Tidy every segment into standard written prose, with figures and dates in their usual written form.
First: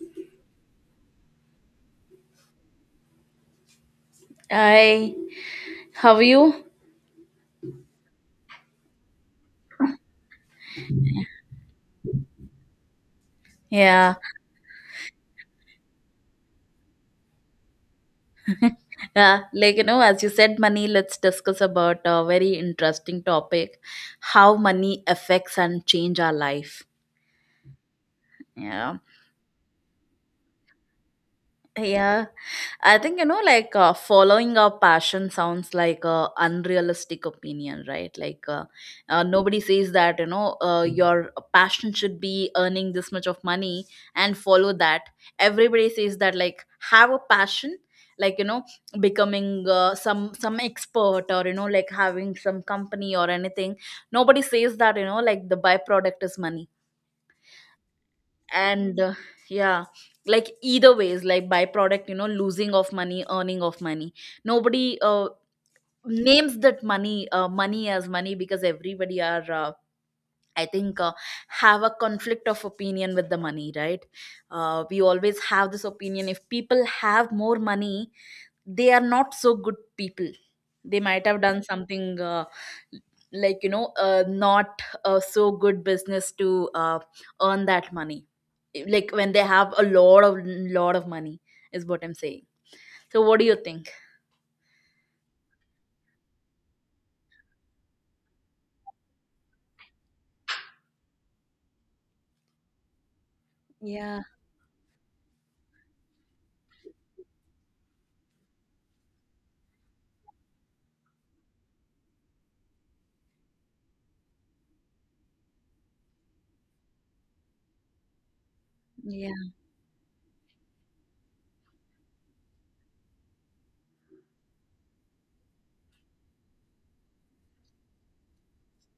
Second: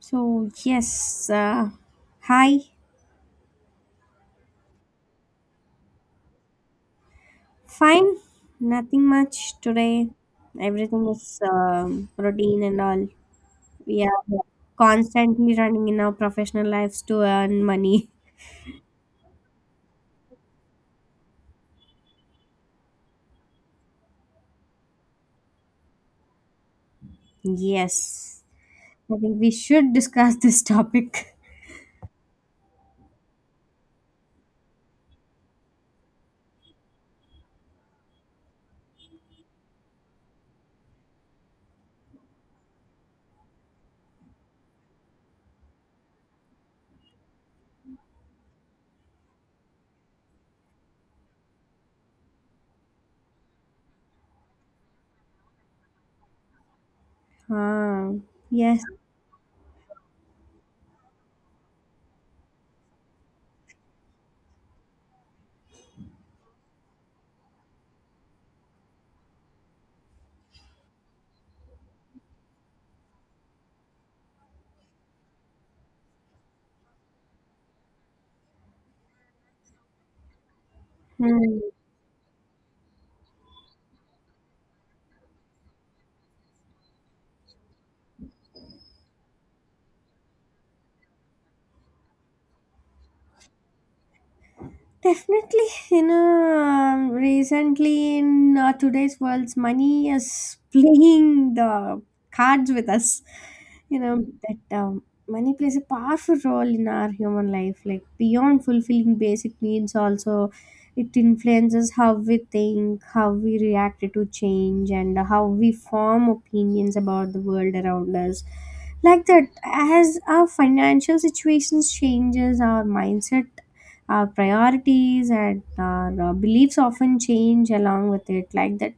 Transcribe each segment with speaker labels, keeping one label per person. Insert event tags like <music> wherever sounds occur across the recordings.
Speaker 1: So, yes, hi,
Speaker 2: Hi, how are you?
Speaker 1: fine, nothing much today. Everything is routine and all. We
Speaker 2: Yeah,
Speaker 1: are constantly running in our professional lives to earn money. <laughs>
Speaker 2: yeah. Like you know, as you said, money. Let's discuss about a very interesting topic: how money affects and change our life.
Speaker 1: Yes,
Speaker 2: Yeah.
Speaker 1: I think we should discuss this topic. <laughs>
Speaker 2: Yeah, I think you know, like following a passion sounds like a unrealistic opinion, right? Nobody says that you know your passion should be earning this much of money and follow that. Everybody says that like have a passion, like you know becoming some expert, or you know like having some company or anything. Nobody says that you know like the byproduct is money.
Speaker 1: Ah, yes.
Speaker 2: And Yeah, like either ways, like byproduct, you know, losing of money, earning of money, nobody names that money money as money, because everybody are I think have a conflict of opinion with the money, right? We always have this opinion: if people have more money, they are not so good people, they might have
Speaker 1: Hmm.
Speaker 2: done something like you know not a so good business to earn that money, like when they have a lot of money, is what I'm saying. So what do you think?
Speaker 1: Definitely, you know, recently in today's world's money is playing the cards with us. You
Speaker 2: yeah
Speaker 1: know that money plays a powerful role in our human life, like beyond fulfilling basic needs. Also, it influences how we think, how we react to change, and how we form opinions about the world around us. Like
Speaker 2: yeah
Speaker 1: that, as our financial situations changes, our mindset, our priorities, and our beliefs often change along with it like that.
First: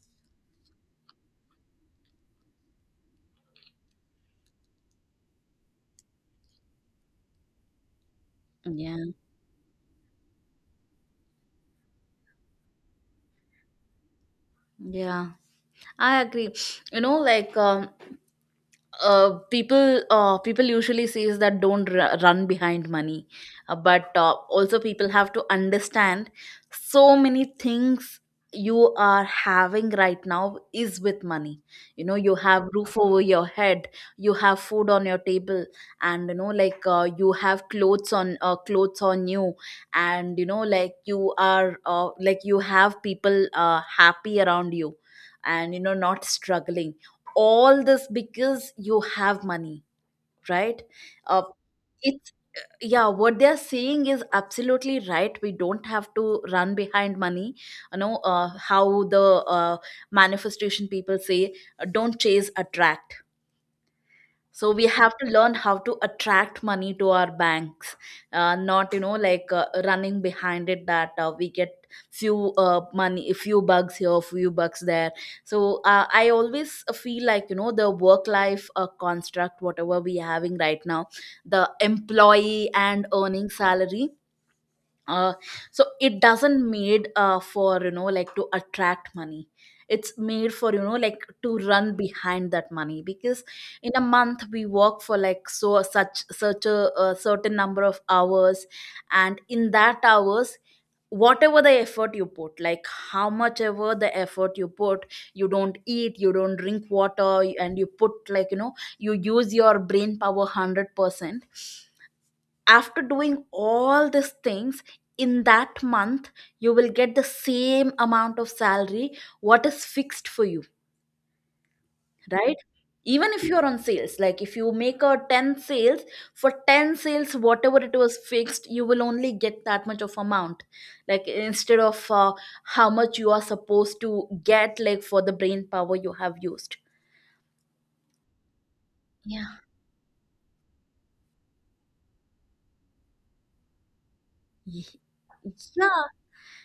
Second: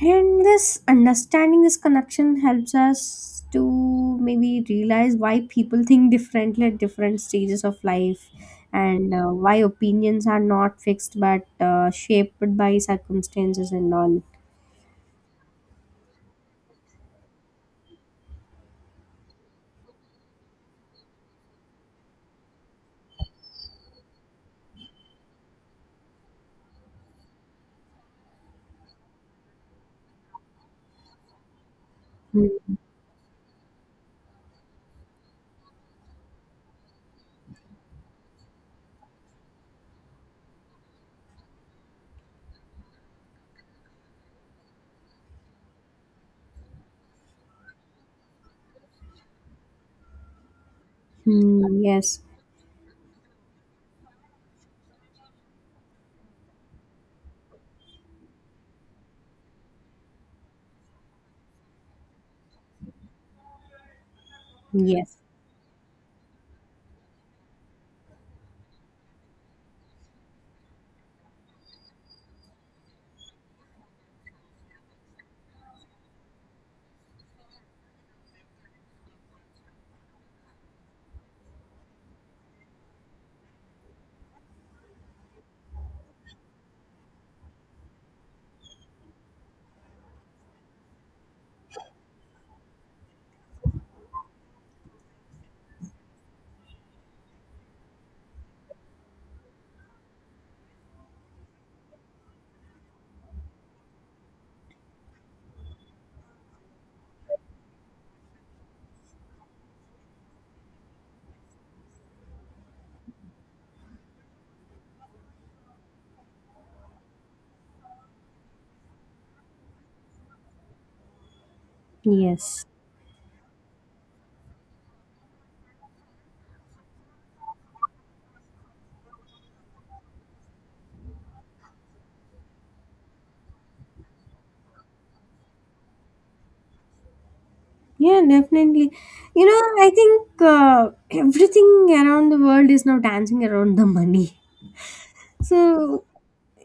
Speaker 1: And this understanding, this connection, helps us to maybe realize why people <laughs> think differently at different stages of life,
Speaker 2: yeah
Speaker 1: and why opinions are not fixed but shaped by circumstances and all.
Speaker 2: yeah I agree. You know, like people usually says that don't run behind money. But also people have to understand so many things you are having right now is with money. You know, you have roof over your head, you have food on your table, and you know like you have clothes on you, and you know like you are like you have people happy around you, and you know, not struggling. All this because you have money, right? uh,
Speaker 1: Mm-hmm. Yes.
Speaker 2: it's Yeah, what they're saying is absolutely right. We don't have to run behind money. You know, how the manifestation people say, don't chase, attract. So we have
Speaker 1: Yes.
Speaker 2: to learn how to attract money to our banks. Not you know like running behind it, that we get few money, few bugs here, few bugs there. So I always feel like, you know, the work life construct, whatever we having right now, the employee and earning salary. uh, so it doesn't made for you know like to attract money, it's made for you know like to run behind that money. Because in a month, we work for like such a certain number of hours, and in that hours, whatever the effort you put, like how much ever the effort you put, you don't eat, you don't drink water, and you put like you know, you use your brain power 100%. After doing all these things, in that month, you will get the same amount of salary what is fixed for you, right?
Speaker 1: Yes.
Speaker 2: Even if you're on sales, like if you make a 10 sales, for 10 sales whatever it was fixed, you will only get that much of amount, like instead of how much you are supposed to get, like for the brain power you have used.
Speaker 1: Yeah, definitely. You
Speaker 2: Yeah.
Speaker 1: know, I think everything around the world is now dancing around the money.
Speaker 2: Y-
Speaker 1: So
Speaker 2: yeah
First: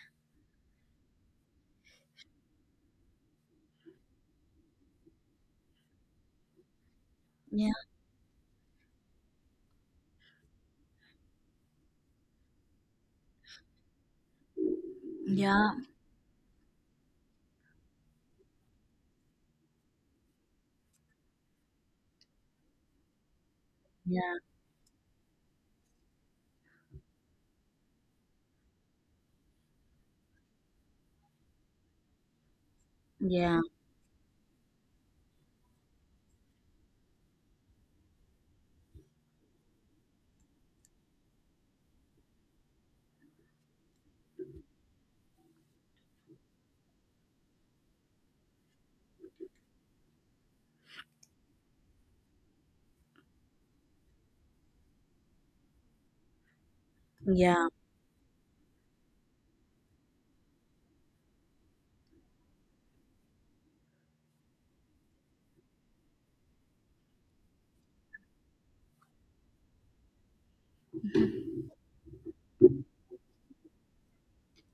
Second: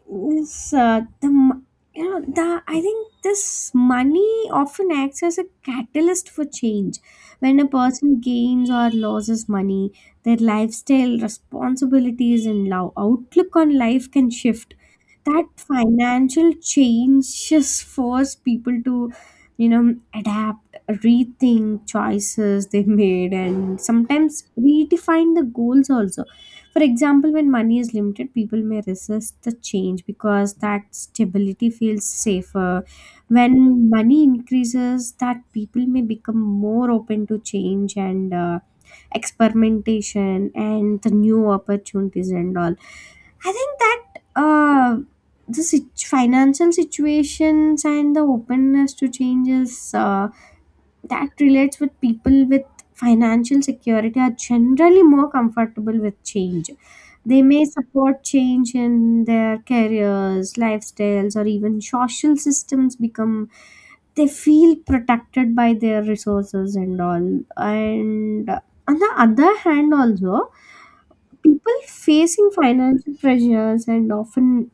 Speaker 1: this, uh, the m- you know, the, I think this money often acts as a catalyst for change. When a
Speaker 2: yeah
Speaker 1: person gains or loses money, their lifestyle, responsibilities, and outlook on life can shift. That
Speaker 2: yeah
Speaker 1: financial changes force people to, you know, adapt, rethink choices they made, and sometimes redefine the goals also. For example, when money is limited, people may resist the change because that stability feels safer.
Speaker 2: yeah
Speaker 1: When money increases, that people may become more open to change and experimentation and the new opportunities and all. I think that uh, financial situations and the openness to changes, that relates with people, with financial security, are generally more comfortable with change. They may
Speaker 2: yeah
Speaker 1: support change in their careers, lifestyles, or even social systems, become they feel protected by their resources and all. And on the other hand also, people facing financial pressures and often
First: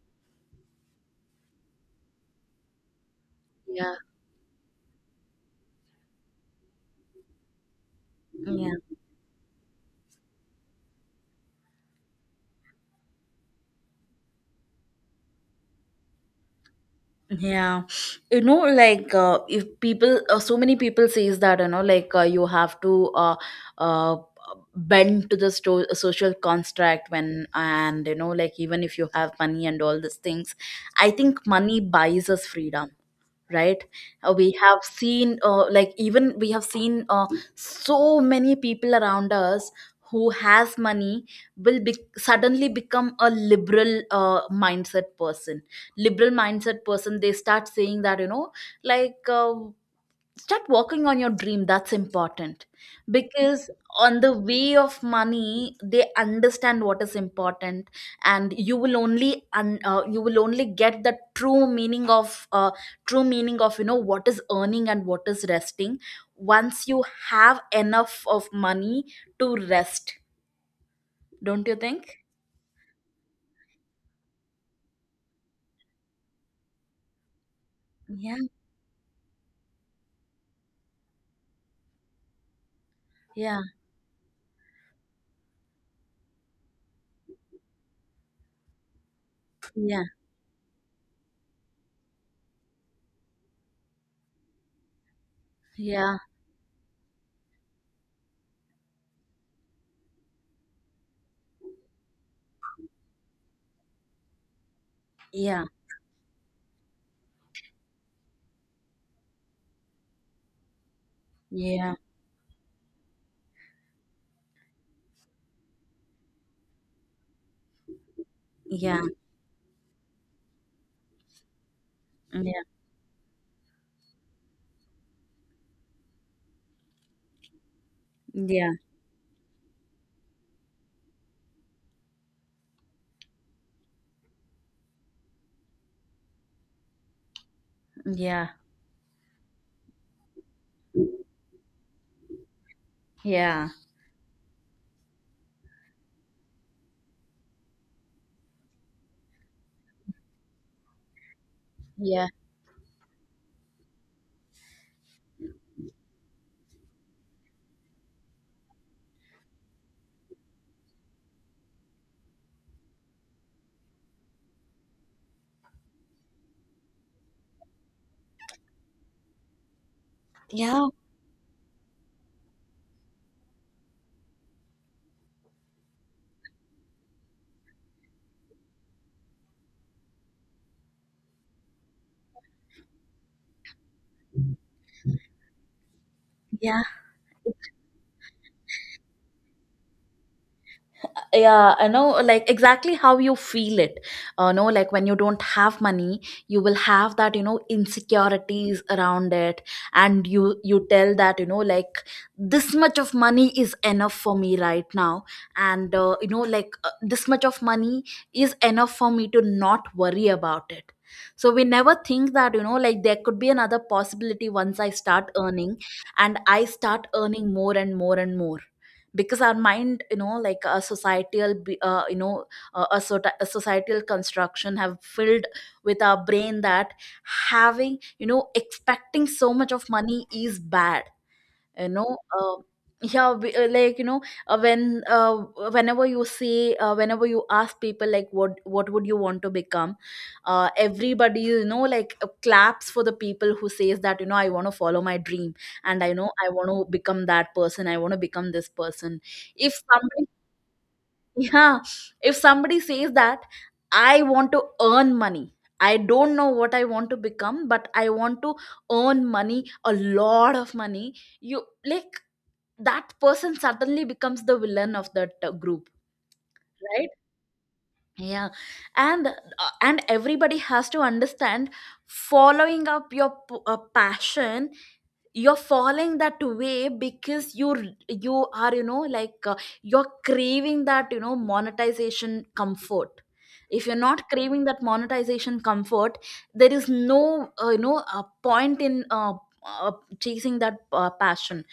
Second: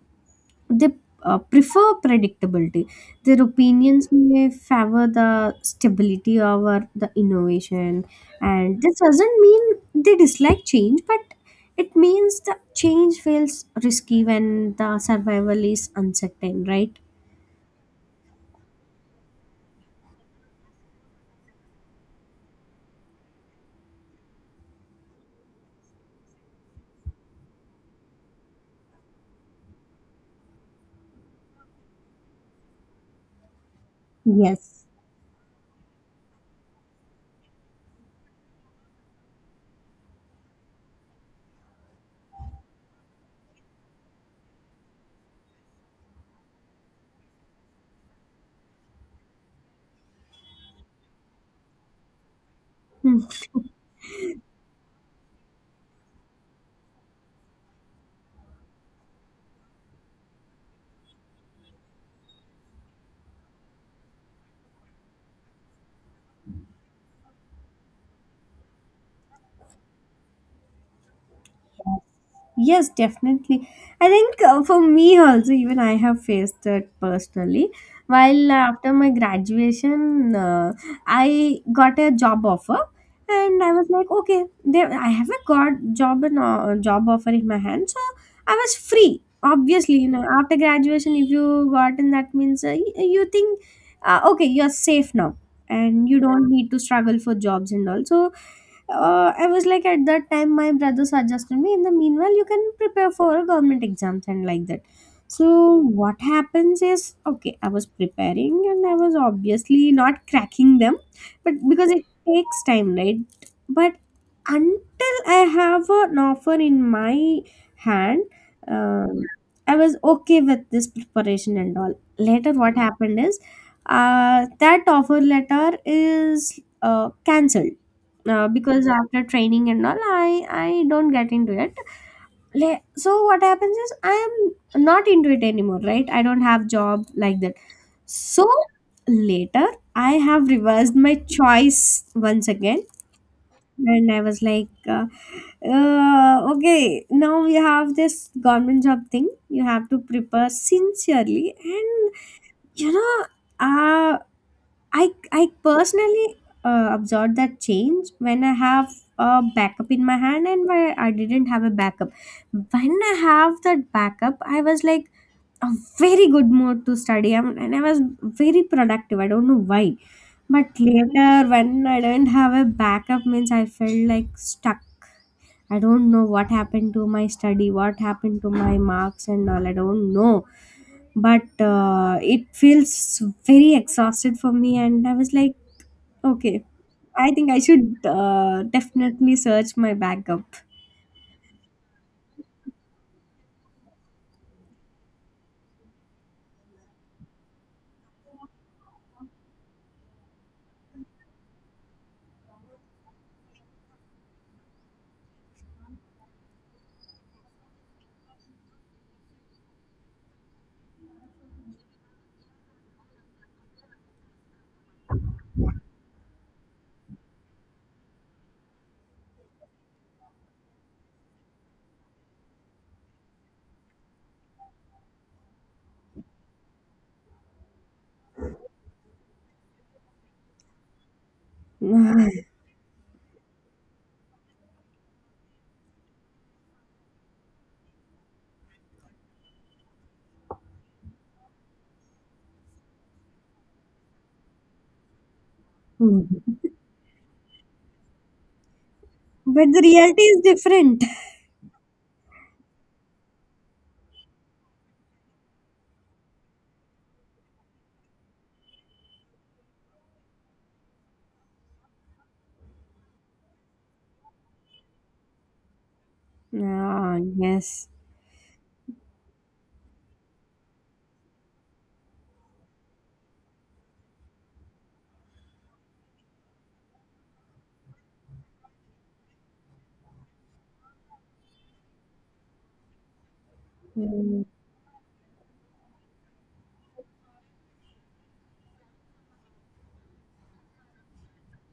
Speaker 1: they prefer predictability. Their
Speaker 2: yeah
Speaker 1: opinions may favor the stability over the innovation,
Speaker 2: yeah
Speaker 1: and this doesn't mean they dislike change, but it means the change feels risky when the survival is uncertain, right?
Speaker 2: yeah. You know like if people so many people says that you know like you have to uh, bend to the social construct, when and you know like, even if you have money and all these things, I think money buys us freedom, right? We have
Speaker 1: Yes.
Speaker 2: seen like even we have seen so many people around us who has money, will suddenly become a liberal mindset person. Liberal mindset person, they start saying that you know like start working on your dream, that's important. Because on the way of money, they understand what is important. And you will only you will only get the true meaning of uh, you know what is earning and what is resting, once you have enough of money to rest. Don't you think?
Speaker 1: Yes, definitely. I think for me also, even I have faced it personally.
Speaker 2: Yeah
Speaker 1: While after my graduation, I got a job offer,
Speaker 2: yeah
Speaker 1: and I was like, okay, there I have a got job and job offer in my hand, so I was free. Obviously,
Speaker 2: yeah
Speaker 1: you know, after graduation, if you got in, that means you think, okay, you're safe now, and
Speaker 2: yeah
Speaker 1: you don't need to struggle for jobs and all. So I was like at that time my brother suggested me in the meanwhile you can prepare for government exams and like that.
Speaker 2: yeah
Speaker 1: So what happens is okay, I was preparing and I was obviously not cracking them, but because
Speaker 2: yeah
Speaker 1: it takes time, right? But until I have an offer in my hand,
Speaker 2: yeah
Speaker 1: um, I was okay with this preparation and all.
Speaker 2: yeah
Speaker 1: Later
Speaker 2: yeah
Speaker 1: what happened is that offer letter is cancelled,
Speaker 2: yeah
Speaker 1: because after training and all I don't get into it. So what happens is I am not into it anymore, right? I don't have job like that. So
Speaker 2: yeah
Speaker 1: later I have reversed my choice once again and I was like okay, now we have this government job thing, you have to prepare sincerely and
Speaker 2: yeah
Speaker 1: you know, uh, I personally observed that change when I have a backup in my hand and where I didn't have a backup. When I have that backup, I was like a very good mood to study, and I was very productive. I don't know why. But
Speaker 2: yeah
Speaker 1: later when I didn't have a backup means I felt like stuck. I don't know what happened to my study, what happened to my marks and all. I don't know. But it feels very exhausted for me and I was like, okay.
Speaker 2: yeah
Speaker 1: I think I should definitely search my backup. <laughs>
Speaker 2: yeah I know, like, exactly how you feel it. No, like when you don't have money, you will have that, you know, insecurities around it. And you tell that you know like this much of money is enough for me right now, and you know like this much of money is enough for me to not worry about it. So we never think that you know like there could be another possibility once I start earning, and I start earning more and more and more. Because our mind, you know, like a societal you know a societal construction have filled with our brain that having, you know, expecting so much of money is bad. You know yeah like you know uh, when uh, whenever you see whenever you ask people, like, what would you want to become. Everybody, you know, like claps for the people who says that, you know, I want to follow my dream, and I know I want
Speaker 1: But
Speaker 2: to become that person, I want to become this person. If
Speaker 1: the reality
Speaker 2: somebody,
Speaker 1: is different.
Speaker 2: yeah, if somebody says that I want to earn money, I don't know what I want to become, but I want to earn money, a lot of money. You like, that person suddenly becomes the villain of that group, right?
Speaker 1: Ah, yes.
Speaker 2: Yeah, and uh, and everybody has to understand, following up your passion, you're falling that way because you are you know like you're craving that, you know, monetization comfort. If you're not
Speaker 1: Mm.
Speaker 2: craving that monetization comfort, there is no you know a point in uh, chasing that passion.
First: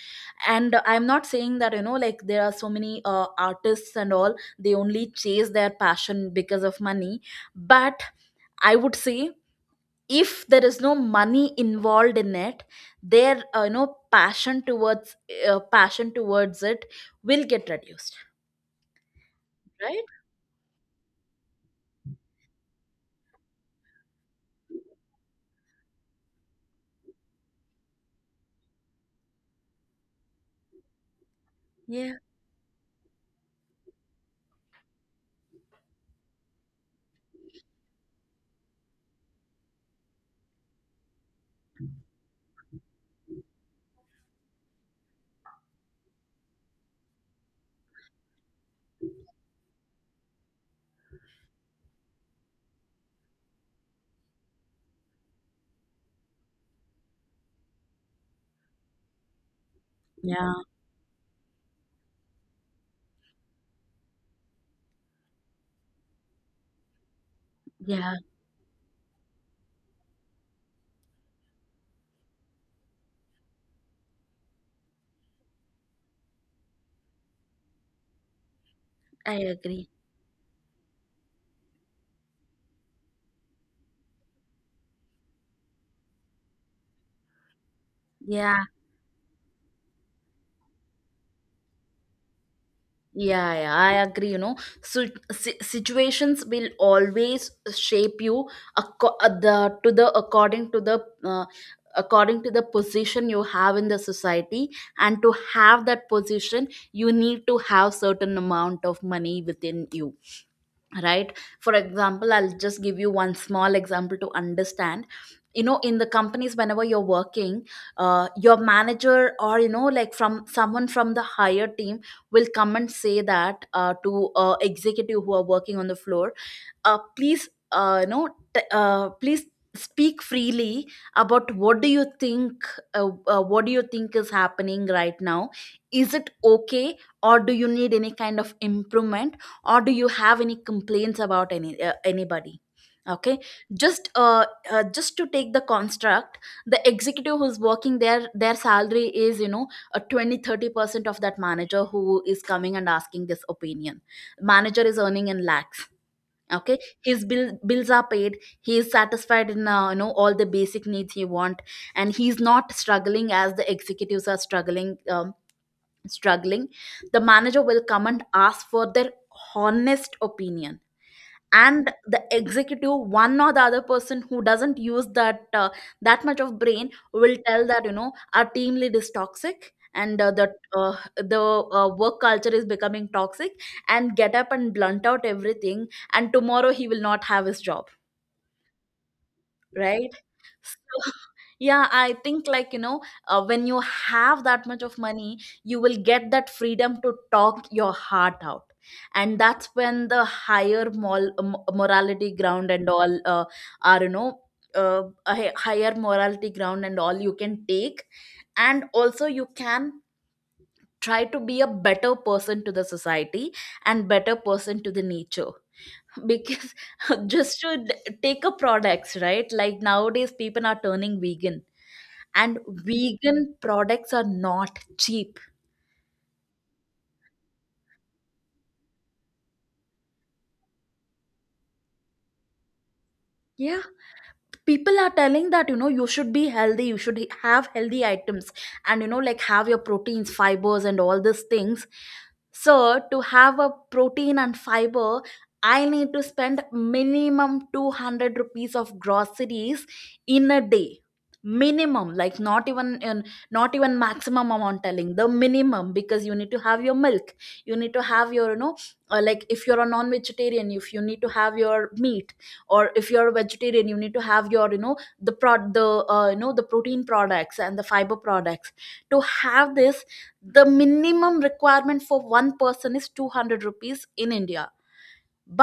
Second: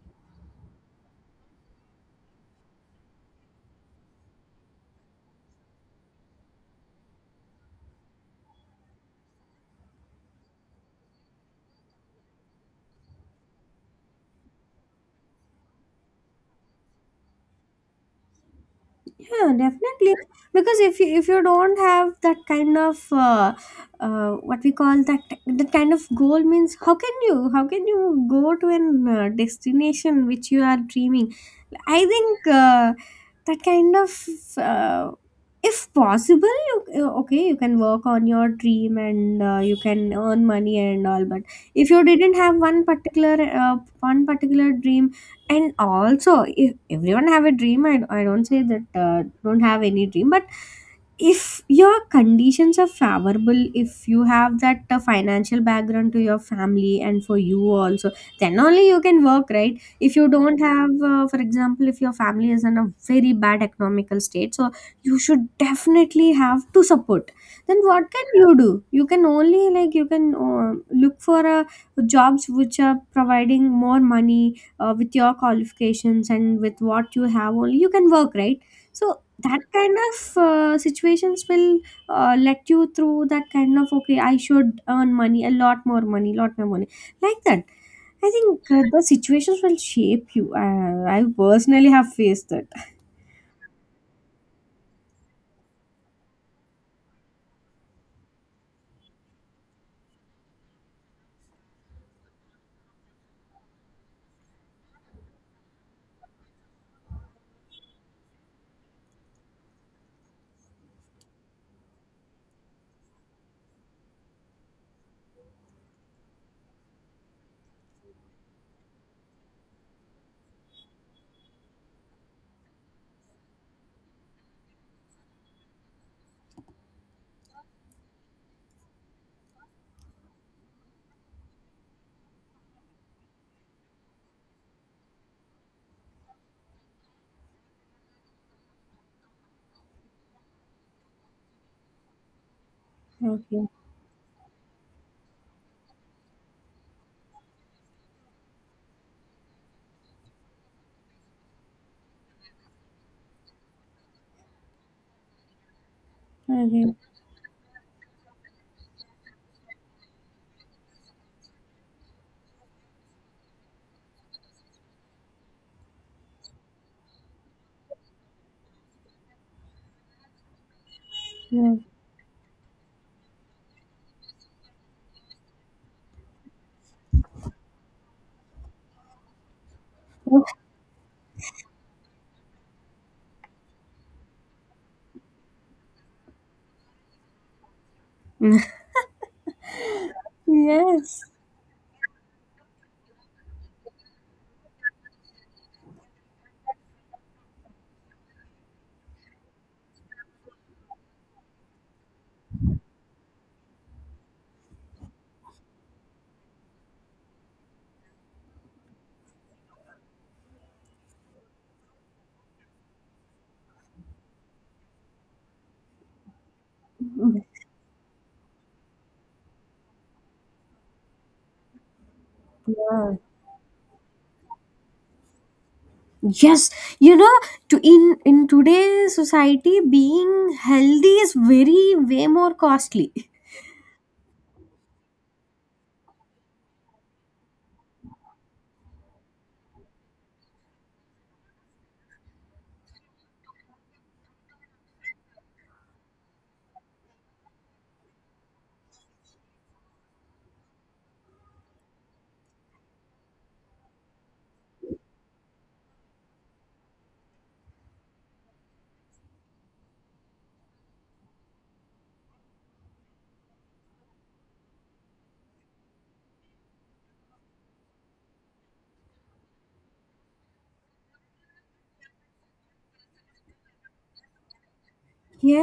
Speaker 2: And I'm not saying that you know like there are so many artists and all, they only chase their passion because of money. But I would say, if there is no money involved in it, their you know passion towards it will get reduced,
Speaker 1: Yeah,
Speaker 2: right?
Speaker 1: definitely. Because if you, if you don't have that kind of uh, what we call that, that kind of goal means how can you, how can you go to an destination which you are dreaming? I
Speaker 2: yeah
Speaker 1: think that kind of, uh, if possible, you, okay, you can work on your dream and you can earn money and all. But if you didn't have one particular dream, and also if everyone have a dream, I don't say that don't have any dream, but if your conditions are favorable, if you have that financial background to your family and for you also, then only you can work, right? If you
Speaker 2: yeah
Speaker 1: don't have for example, if your family is in a very bad economical state, so you should definitely have to support. Then what
Speaker 2: yeah
Speaker 1: can you do? You can only, like, you can look for jobs which are providing more money with your qualifications and with what you have only, you can work, right? So
Speaker 2: I
Speaker 1: that
Speaker 2: agree.
Speaker 1: kind of situations will let you through that kind of, okay, I should earn money, a lot more money, lot more money, like that. I
Speaker 2: yeah
Speaker 1: think the situations will shape you. I personally have faced that.
Speaker 2: yeah, yeah I agree, you know. So situations will always shape you, acco- the to the according to the position you have in the society. And to have that position, you need to have certain amount of money within you, right? For example, I'll just give you one small example to understand. You know, in the companies, whenever you're working, your manager, or you know like from someone from the higher team, will come and say that to executive who are working on the floor, please you know t- please speak freely about what do you think. What do you think is happening right now? Is it okay? Or do you need any kind of improvement? Or do you have any complaints about any anybody? Okay.
Speaker 1: Okay.
Speaker 2: Just just to take the construct, the executive who's working there, their salary is, you know, a 20-30% of that manager who is coming and asking this opinion. Manager is earning in lakh. Okay,
Speaker 1: Okay.
Speaker 2: his bills are paid, he is satisfied in you know all the basic needs he want, and he's not struggling as the executives are struggling. Struggling the manager will come and ask for their honest opinion,
Speaker 1: Yeah.
Speaker 2: and the executive, one or the other person who doesn't use that that much of brain, will tell that you know our team lead is toxic, and that the work culture is becoming toxic, and get up and blunt out everything, and tomorrow he will not have his job,
Speaker 1: <laughs>
Speaker 2: right? So,
Speaker 1: Yes.
Speaker 2: <laughs> yeah, I think like, you know, when you have that much of money, you will get that freedom to talk your heart out. And that's when the higher morality ground and all are, you know, higher morality ground and all you can take. And also, you can try to be a better person to the society and better person to the nature <laughs> because <laughs> just to take a products, right? Like nowadays people are turning vegan, and
Speaker 1: Yeah.
Speaker 2: vegan products are not cheap.
Speaker 1: Yes. You know, to in today's society being healthy is very, way more costly.
Speaker 2: Yeah, people are telling that, you should be healthy, you should have healthy items, and like have your proteins, fibers and all these things. So to have a protein and fiber, I need to spend minimum 200 rupees of groceries in a day. Minimum, like, not even maximum amount, telling the minimum, because you need to have your milk, you need to have your, like, if you're a non-vegetarian, if you need to have your meat, or if you're a vegetarian, you need to have your, the protein products and the fiber products. To have this, the minimum requirement for one person is 200 rupees in India.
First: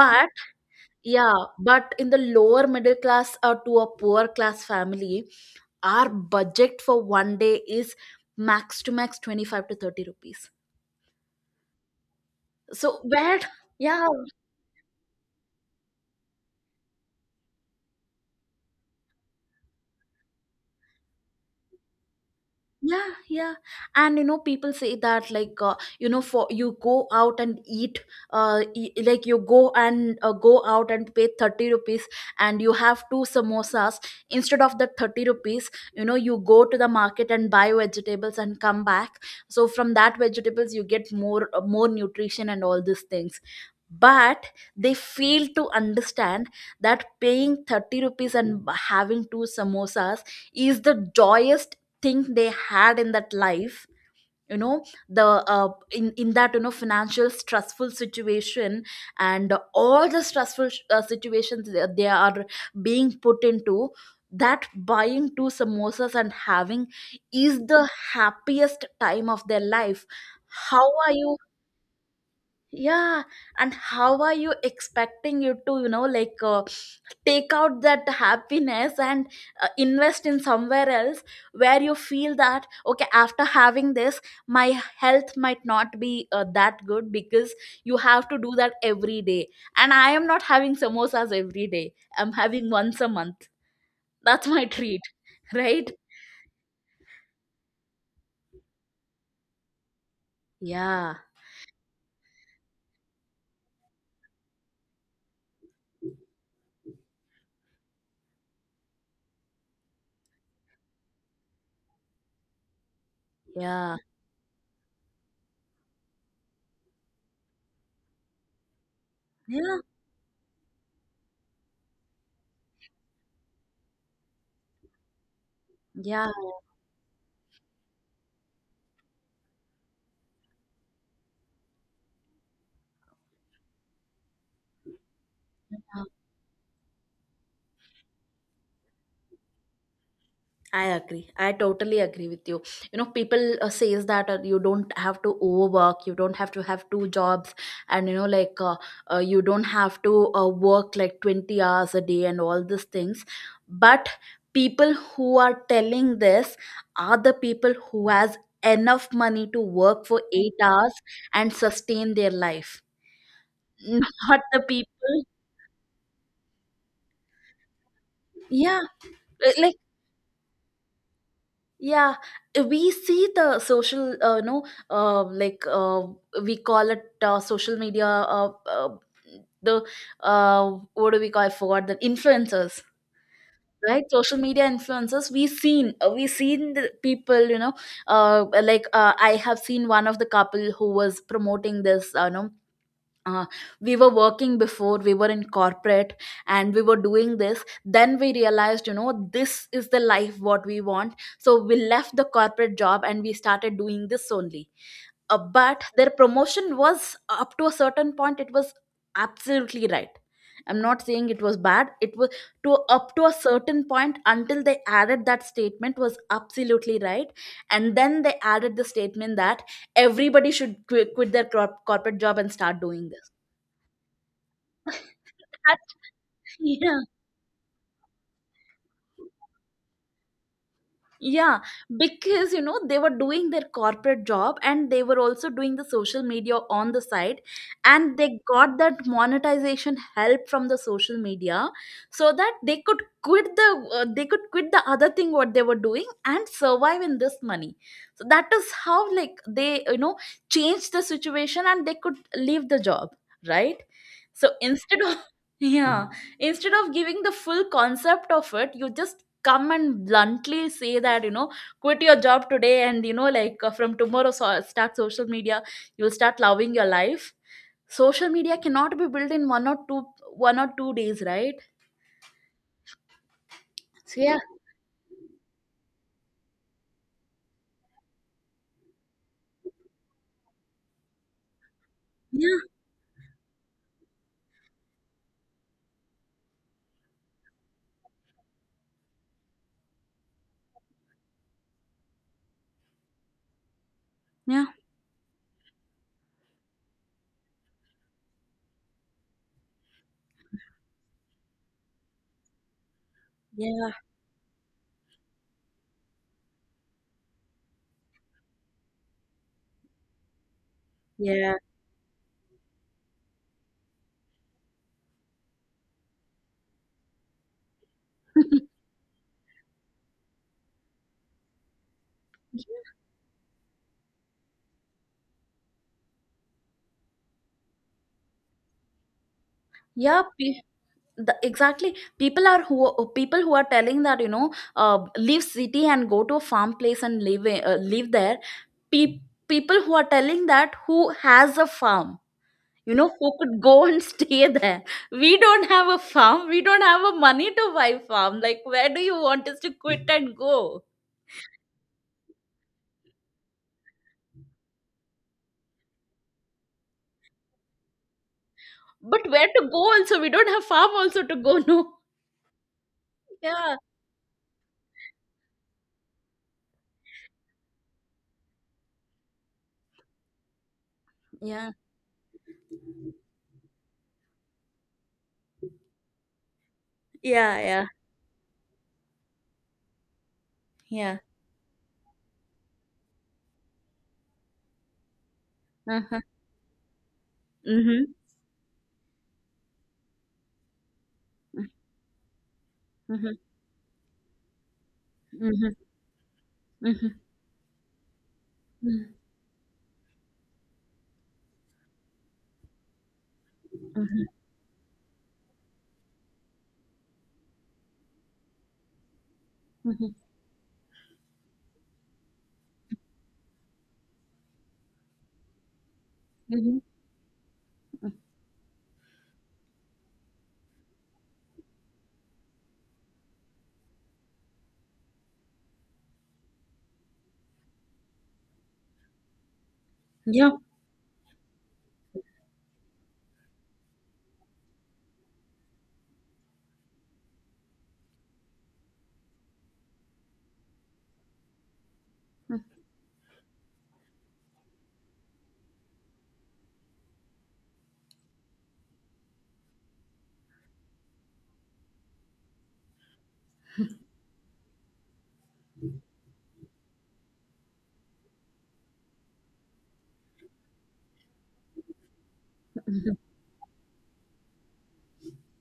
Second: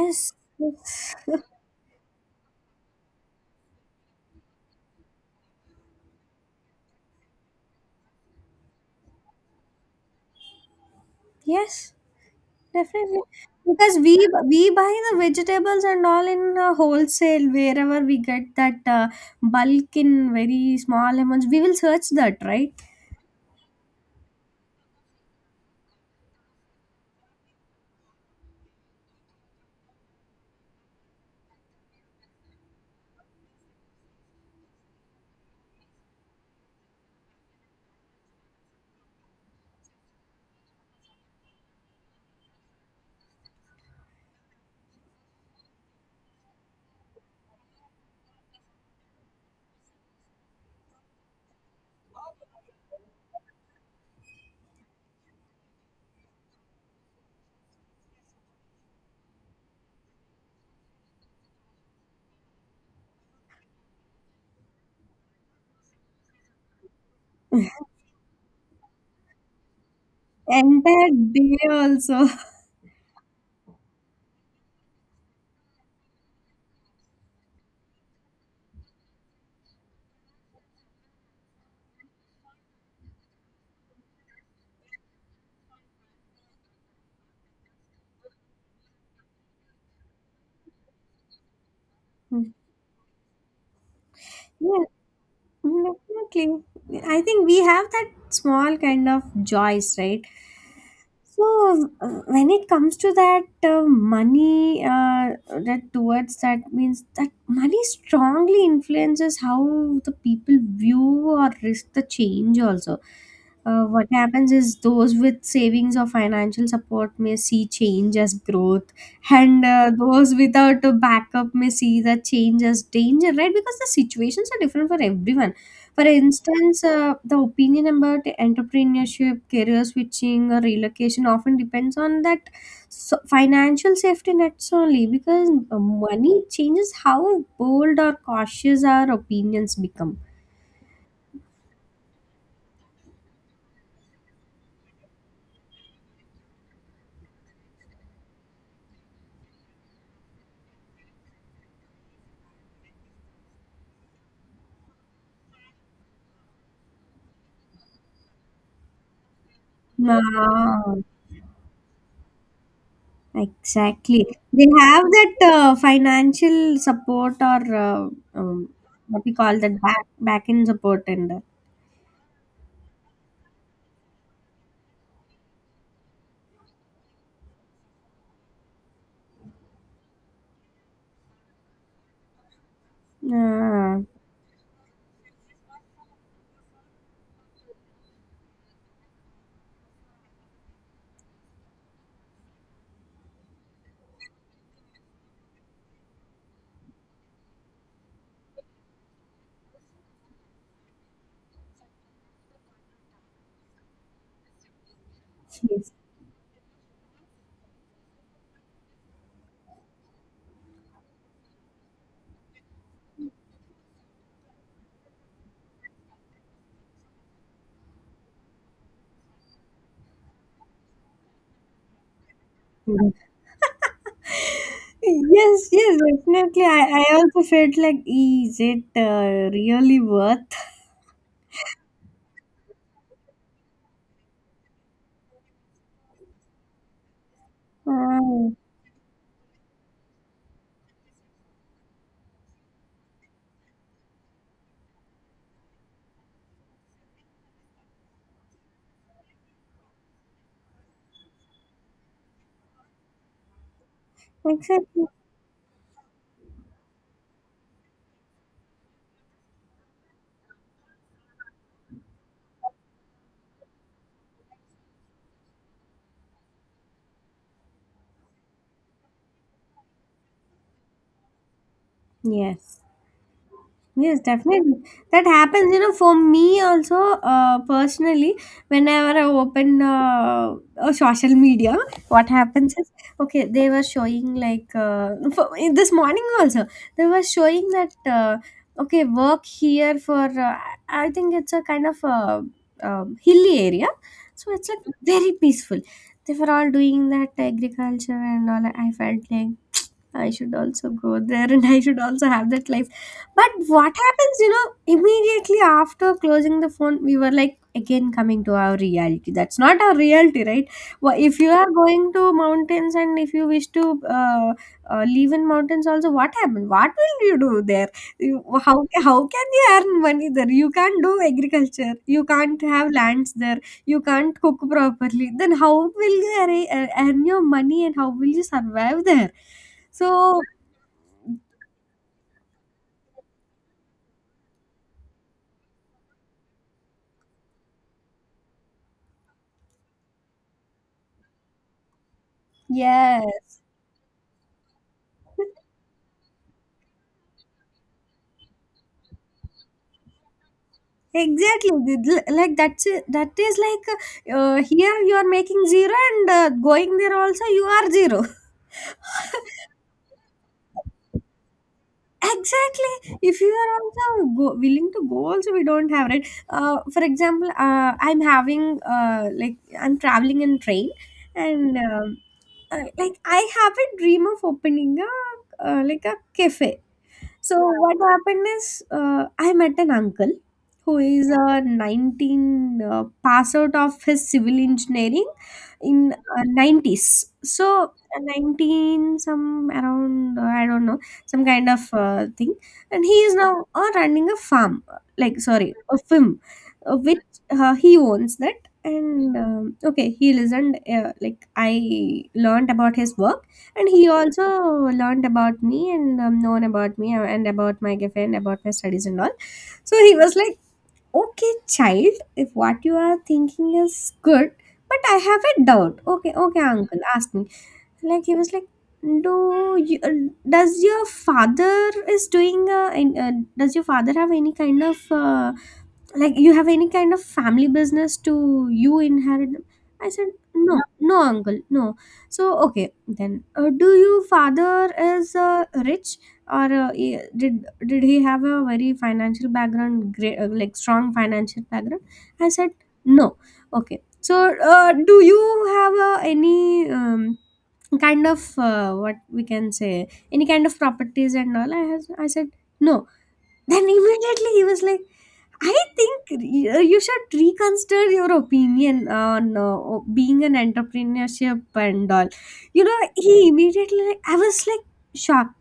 Speaker 2: But
Speaker 1: yes,
Speaker 2: Yeah, but in the lower middle class or to a poor class family, our budget for one day is max to max 25 to 30 rupees.
Speaker 1: yes,
Speaker 2: So
Speaker 1: definitely.
Speaker 2: where
Speaker 1: Because
Speaker 2: Yeah.
Speaker 1: we buy the vegetables and all in a wholesale wherever we get that bulk in very small amounts. We will search that, right?
Speaker 2: Yeah, yeah. And people say that, like, for you go out and eat, like you go and go out and pay 30 rupees, and you have two samosas instead of the 30 rupees. You know, you go to the market and buy vegetables and come back. So from that vegetables, you get more more nutrition and all these things. But they fail to understand that paying 30 rupees and having two samosas is the joyous thing they had in that life. You know the uh, in that you know financial stressful situation and all the stressful situations they are being put into, that buying two samosas and having is the happiest time of their life. How
Speaker 1: Entire
Speaker 2: are you
Speaker 1: day also.
Speaker 2: Yeah. And how are you expecting you to, take out that happiness and invest in somewhere else, where you feel that okay, after having this my health might not be that good, because you have to do that every day, and I am not having samosas every day, I'm
Speaker 1: <laughs> Mm.
Speaker 2: having once a month. That's my <laughs>
Speaker 1: Yeah,
Speaker 2: treat, right?
Speaker 1: definitely. I think we have that small kind of joys, right?
Speaker 2: Yeah,
Speaker 1: So when it comes to that money, that towards that means that money strongly influences how the people view or risk the change. Also,
Speaker 2: yeah,
Speaker 1: what happens is those with savings or financial support may see change as growth, and
Speaker 2: yeah,
Speaker 1: those without a backup may see the change as danger, right? Because the situations are different for everyone. For
Speaker 2: yeah.
Speaker 1: instance, the opinion about entrepreneurship, career switching, or relocation often depends on that financial safety nets only, because money changes how bold or cautious our opinions become.
Speaker 2: I agree. I totally agree with you. You know, people says that you don't have to overwork, you don't have to have two jobs, and like you don't have to work like 20 hours a day and all these things. But people who are telling this are the people who has enough money to work for 8 hours
Speaker 1: Ah,
Speaker 2: and sustain their life, <laughs>
Speaker 1: exactly.
Speaker 2: not the
Speaker 1: They have
Speaker 2: people.
Speaker 1: that financial support or uh, um,
Speaker 2: Yeah,
Speaker 1: what we call
Speaker 2: like,
Speaker 1: that back end support and
Speaker 2: yeah, we see the social, no, uh, like uh, we call it social media. The What do we call? I forgot. The influencers,
Speaker 1: ah,
Speaker 2: right? Social media influencers. We seen the people. I have seen one of the couple who was promoting this. No, uh, we were working before, we were in corporate, and we were doing this, then we realized this is the life what we want, so we left the corporate job and we started doing this only. But
Speaker 1: yes.
Speaker 2: their promotion was up to a certain point, it was absolutely right. I'm not saying it was bad. It was, to up to a certain point, until they added that statement was absolutely right. And then they added the statement that everybody should quit their corporate job and start doing this.
Speaker 1: Yes,
Speaker 2: 他
Speaker 1: yes,
Speaker 2: <laughs>
Speaker 1: definitely.
Speaker 2: 你。认
Speaker 1: I also felt like, is it really worth?
Speaker 2: Yeah, because they were doing their corporate job and they were also doing the social media on the side, and they
Speaker 1: Uh,
Speaker 2: got that monetization help from the social media, so that they could quit the other thing what they were doing and survive in this money. So that is how, like, they changed the situation and they could leave the job, right? So instead
Speaker 1: exactly.
Speaker 2: of <laughs> yeah, instead of giving the full concept of it, you just come and bluntly say that, quit your job today, and from tomorrow so start social media, you'll start loving your life. Social media cannot be built in one or two days, right?
Speaker 1: Yes. Yes,
Speaker 2: So yeah,
Speaker 1: definitely. That happens, you know, for me also, personally, whenever I open social media, what
Speaker 2: yeah,
Speaker 1: happens is, okay, they were showing like, for, this morning also, they were showing that, okay, work here for, I think it's a kind of hilly area. So
Speaker 2: yeah,
Speaker 1: it's like very peaceful. They were all doing that agriculture and all. I felt like I should also go there and I should also have that life. But
Speaker 2: yeah,
Speaker 1: what happens, you know, immediately after closing the phone, we were like again coming to our reality. That's not our reality, right? If you
Speaker 2: yeah.
Speaker 1: are going to mountains and if you wish to live in mountains, also, what happens? What will you do there?
Speaker 2: <laughs>
Speaker 1: How can you earn money there? You can't do agriculture, you can't have lands there, you can't cook properly. Then, how will you earn your money and how will you survive there?
Speaker 2: Yeah.
Speaker 1: So
Speaker 2: Exactly, people who are telling that, leave city and go to a farm place and live there. pe- People who are telling that, who has a farm, who could
Speaker 1: yes,
Speaker 2: go and <laughs> stay there. We don't have a farm, we don't have a money to buy farm. Like, where do you want us to quit and go?
Speaker 1: exactly. Like that's it. That is like here you are making zero and going there also you are zero. <laughs>
Speaker 2: But where to go? Also we don't have farm also to go, <laughs> no.
Speaker 1: Exactly. If you are
Speaker 2: Yeah,
Speaker 1: also go, willing to go, also we don't have, right. For example, I'm having like I'm traveling in train,
Speaker 2: yeah,
Speaker 1: and like I have a dream of opening a like a cafe. So
Speaker 2: yeah, yeah,
Speaker 1: what happened is I met an uncle who
Speaker 2: yeah.
Speaker 1: is a 19 pass out of his civil engineering in
Speaker 2: Uh-huh.
Speaker 1: 90s. So
Speaker 2: Mm-hmm.
Speaker 1: 19 some around I don't know, some kind of thing, and he
Speaker 2: Mm-hmm.
Speaker 1: is now running a farm, like
Speaker 2: Mm-hmm.
Speaker 1: sorry, a film
Speaker 2: Mm-hmm.
Speaker 1: which he owns that.
Speaker 2: Mm-hmm.
Speaker 1: And okay, he listened, like I learned about his work and he
Speaker 2: Mm-hmm.
Speaker 1: also learned about me and known about me and about my cafe and about my studies and all. So
Speaker 2: Mm-hmm.
Speaker 1: he was like, okay, child, if what you are thinking is good, but I have a doubt. Okay, okay
Speaker 2: Mm-hmm.
Speaker 1: uncle, ask me. Like he was like, do you, does your father is doing does your father have any kind of like you have any kind of family business to you inherit them? I said,
Speaker 2: Yeah.
Speaker 1: no, no uncle, no. So okay, then do you father is rich, or did he have a very financial background great, like strong financial background? I
Speaker 2: Mhm.
Speaker 1: said no. Okay, so do you have any kind of what we can say, any kind of properties and all I has? I said no. <laughs> Then immediately he was like, I think you should reconsider your opinion on being an entrepreneurship and all. You know,
Speaker 2: Mhm.
Speaker 1: he immediately, like, I was like shocked.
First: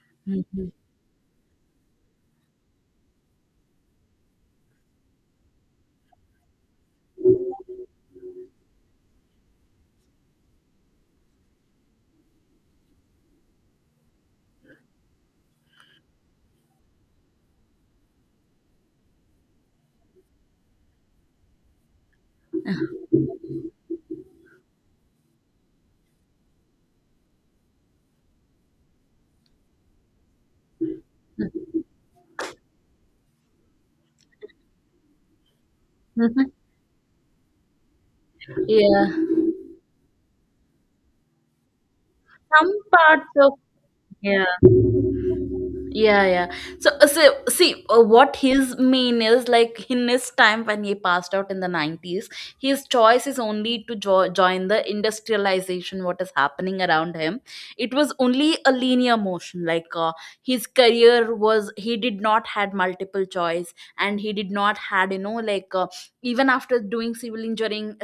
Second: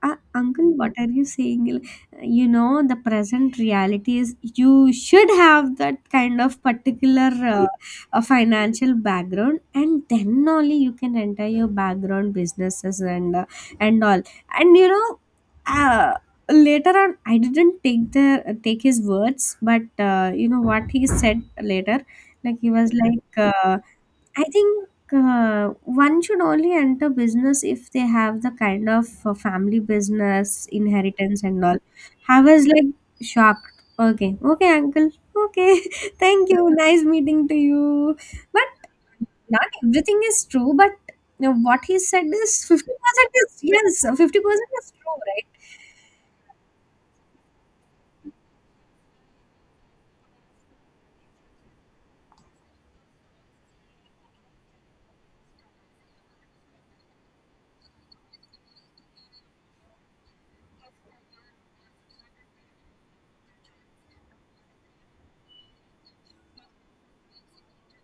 Speaker 1: Uncle,
Speaker 2: Mhm.
Speaker 1: what are you saying? Like, you know, the present reality is you should have that kind of particular financial background, and then only you can enter your background businesses and all. And you know, uh, later on I didn't take the, take his words, but you know what he said later, like he was like I think one should only enter business if they have the kind of family business inheritance and all. I was like shocked. Okay, okay uncle, okay. <laughs> Thank
Speaker 2: Mhm.
Speaker 1: you, nice meeting to you. But
Speaker 2: Yeah.
Speaker 1: not everything is true, but you know, what he said is
Speaker 2: Some
Speaker 1: 50%
Speaker 2: parts.
Speaker 1: is, yes,
Speaker 2: Yeah,
Speaker 1: 50% is true, right?
Speaker 2: yeah, yeah. So see, what his mean is, like, in his time when he passed out in the 90s, his choice is only to join the industrialization what is happening around him. It was only a linear motion, like, his career was, he did not had multiple choice, and he did not had, even after doing civil engineering,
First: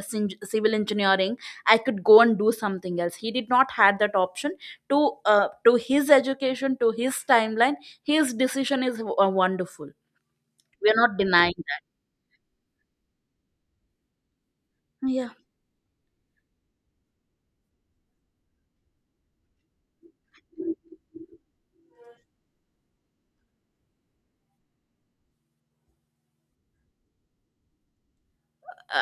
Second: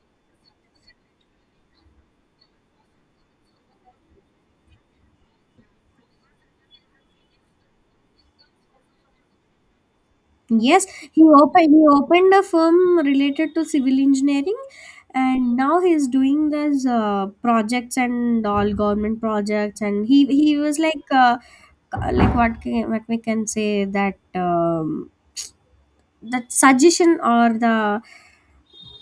Speaker 2: civil engineering I could go and do something else, he did not had that option. To uh, to his education, to his timeline, his decision is wonderful.
Speaker 1: Yes,
Speaker 2: We are not
Speaker 1: he
Speaker 2: denying
Speaker 1: opened, he
Speaker 2: that.
Speaker 1: opened a firm related to civil engineering,
Speaker 2: Yeah.
Speaker 1: and now he's doing these projects and all government projects. And he was like what can, what we can say that that suggestion or the,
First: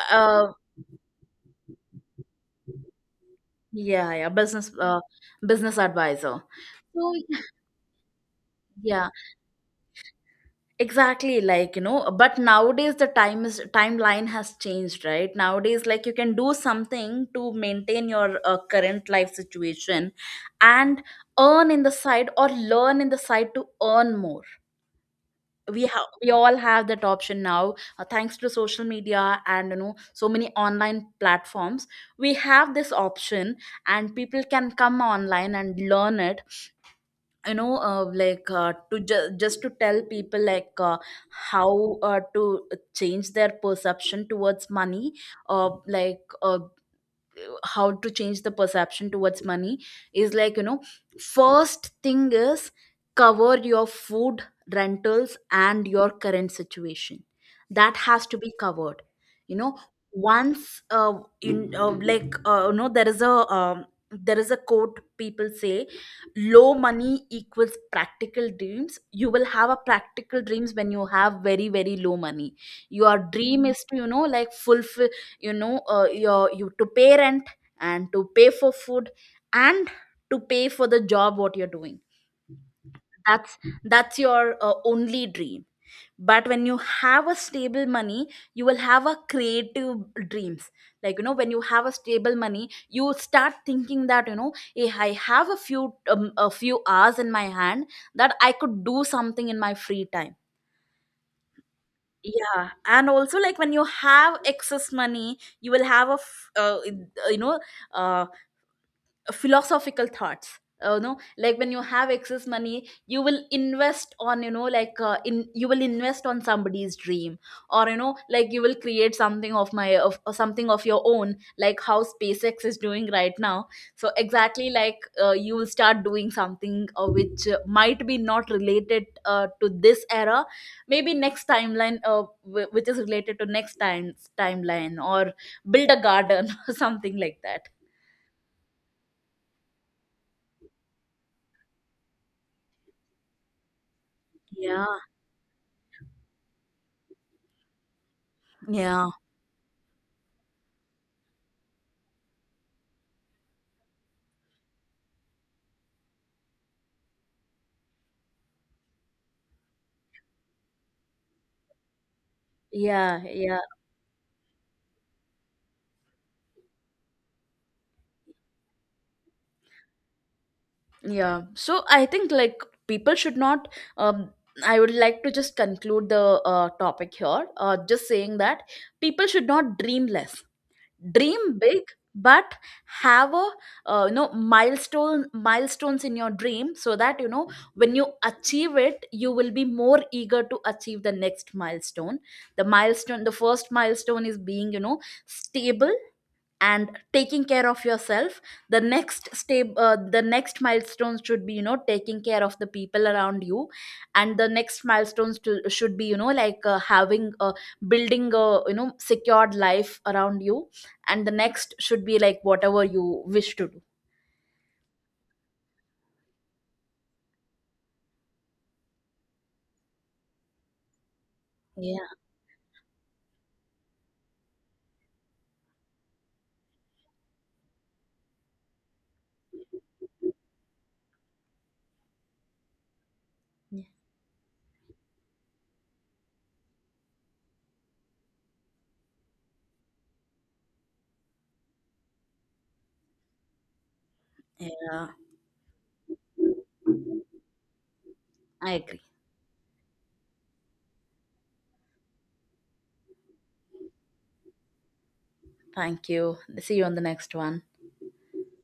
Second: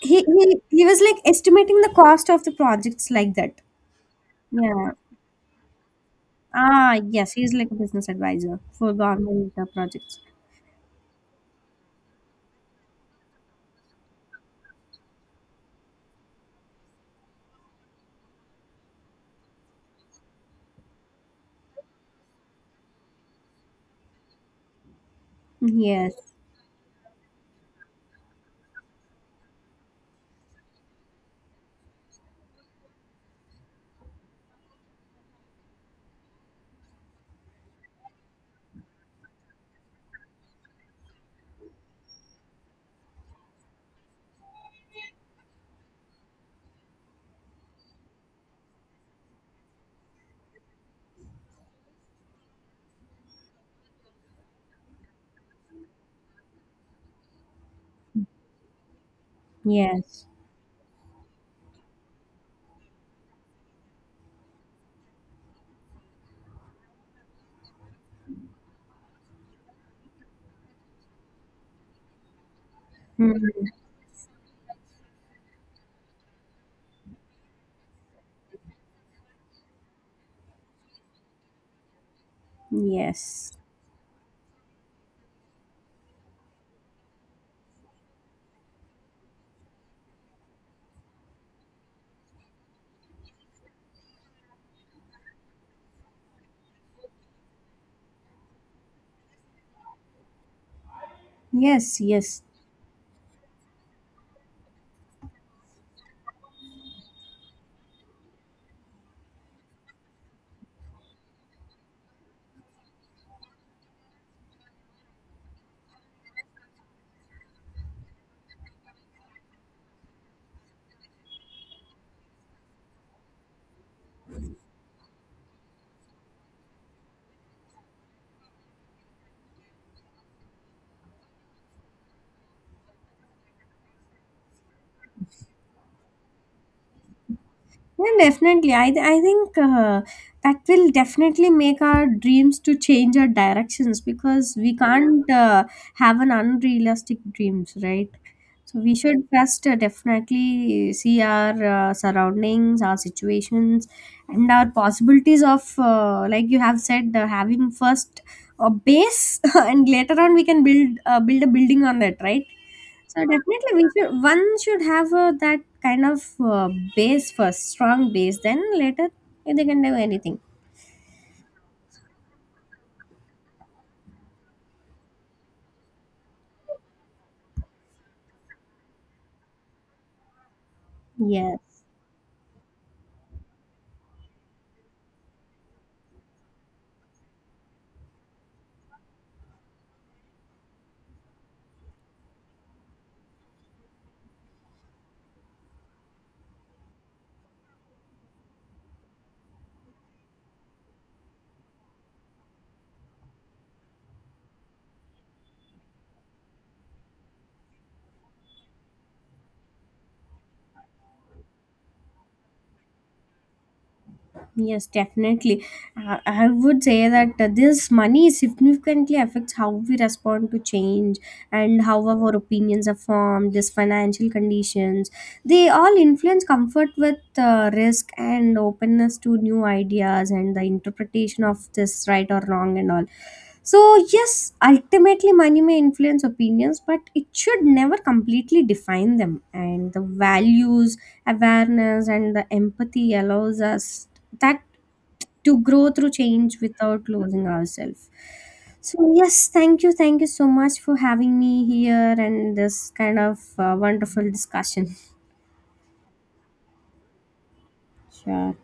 Speaker 2: uh,
Speaker 1: he was like estimating the cost of the projects like that.
Speaker 2: yeah, yeah.
Speaker 1: Yeah.
Speaker 2: Business advisor.
Speaker 1: Ah,
Speaker 2: So
Speaker 1: yes, he's like a business advisor for
Speaker 2: yeah,
Speaker 1: government projects.
Speaker 2: exactly, like, but nowadays the time is timeline has changed, right? Nowadays, like, you can do something to maintain your current life situation, and earn in the side, or learn in the side to earn more. We
Speaker 1: Yes.
Speaker 2: all have that option now, thanks to social media, and so many online platforms. We have this option, and people can come online and learn it. To just to tell people, like, how to change their perception towards money, uh, like uh, how to change the perception towards money is, like, first thing is, cover your food, rentals, and your current situation, that has to be covered. You know
Speaker 1: Yes.
Speaker 2: once in like you know There is a, um, quote people say, low money equals practical dreams. You will have a practical dreams when you have very very low money. Your dream
Speaker 1: Hmm.
Speaker 2: is to, fulfill, you know your you to pay rent, and to pay for food, and to pay for the job what you're doing.
Speaker 1: Yes.
Speaker 2: That's that's your only dream. But when you have a stable money, you will have a creative dreams. Like, when you have a stable money, you start thinking that, hey, I have a few hours in my hand, that I could do something in my free time.
Speaker 1: Yes, yes.
Speaker 2: Yeah. And also, like, when you have excess money you will have a you know um philosophical thoughts. You know, like, when you have excess money you will invest on, you know like in you will invest on somebody's dream, or you will create something of my of or something of your own, like how SpaceX is doing right now. So exactly, like, you will start doing something which might be not related to this era, maybe next timeline, which is related to next time's timeline, or build a garden <laughs> or something like that.
Speaker 1: Yeah, definitely. I think that will definitely make our dreams to change our directions, because we
Speaker 2: Yeah,
Speaker 1: can't have an unrealistic dreams, right? So we
Speaker 2: yeah.
Speaker 1: should first definitely see our surroundings, our situations, and our possibilities of, like you have said, having first a base, <laughs> and later on we can build a building on that, right?
Speaker 2: Yeah,
Speaker 1: So
Speaker 2: yeah,
Speaker 1: definitely, we should, one should have that kind of base first, strong base. Then later, they can do anything.
Speaker 2: yeah. So I think, like, people should not. Um, I would like to just conclude the topic here. Just saying that people should not dream less. Dream big,
Speaker 1: Yes,
Speaker 2: but have a, milestones in your dream, so that, when you achieve it, you will be more eager to achieve the next milestone. The first milestone is being, stable, and taking care of yourself. The next milestone should be, taking care of the people around you. And the next milestones should be, you know like having building a, secured life around you. And the next should be, like, whatever you wish to do.
Speaker 1: yes, definitely. I would say that this money significantly affects how we respond to change and
Speaker 2: Yeah,
Speaker 1: how our opinions are formed. This financial conditions, they all influence comfort with risk and openness to new ideas and the interpretation of this right or wrong and all. So, yes, ultimately, money may influence opinions, but it should never completely define them. And the values, awareness, and the empathy allows us that
Speaker 2: yeah.
Speaker 1: to grow through change without losing ourselves.
Speaker 2: I agree.
Speaker 1: So, yes, thank you. Thank you so much for having me here and this kind of wonderful discussion. <laughs>
Speaker 2: Thank you. See you on the next one.
Speaker 1: Sure.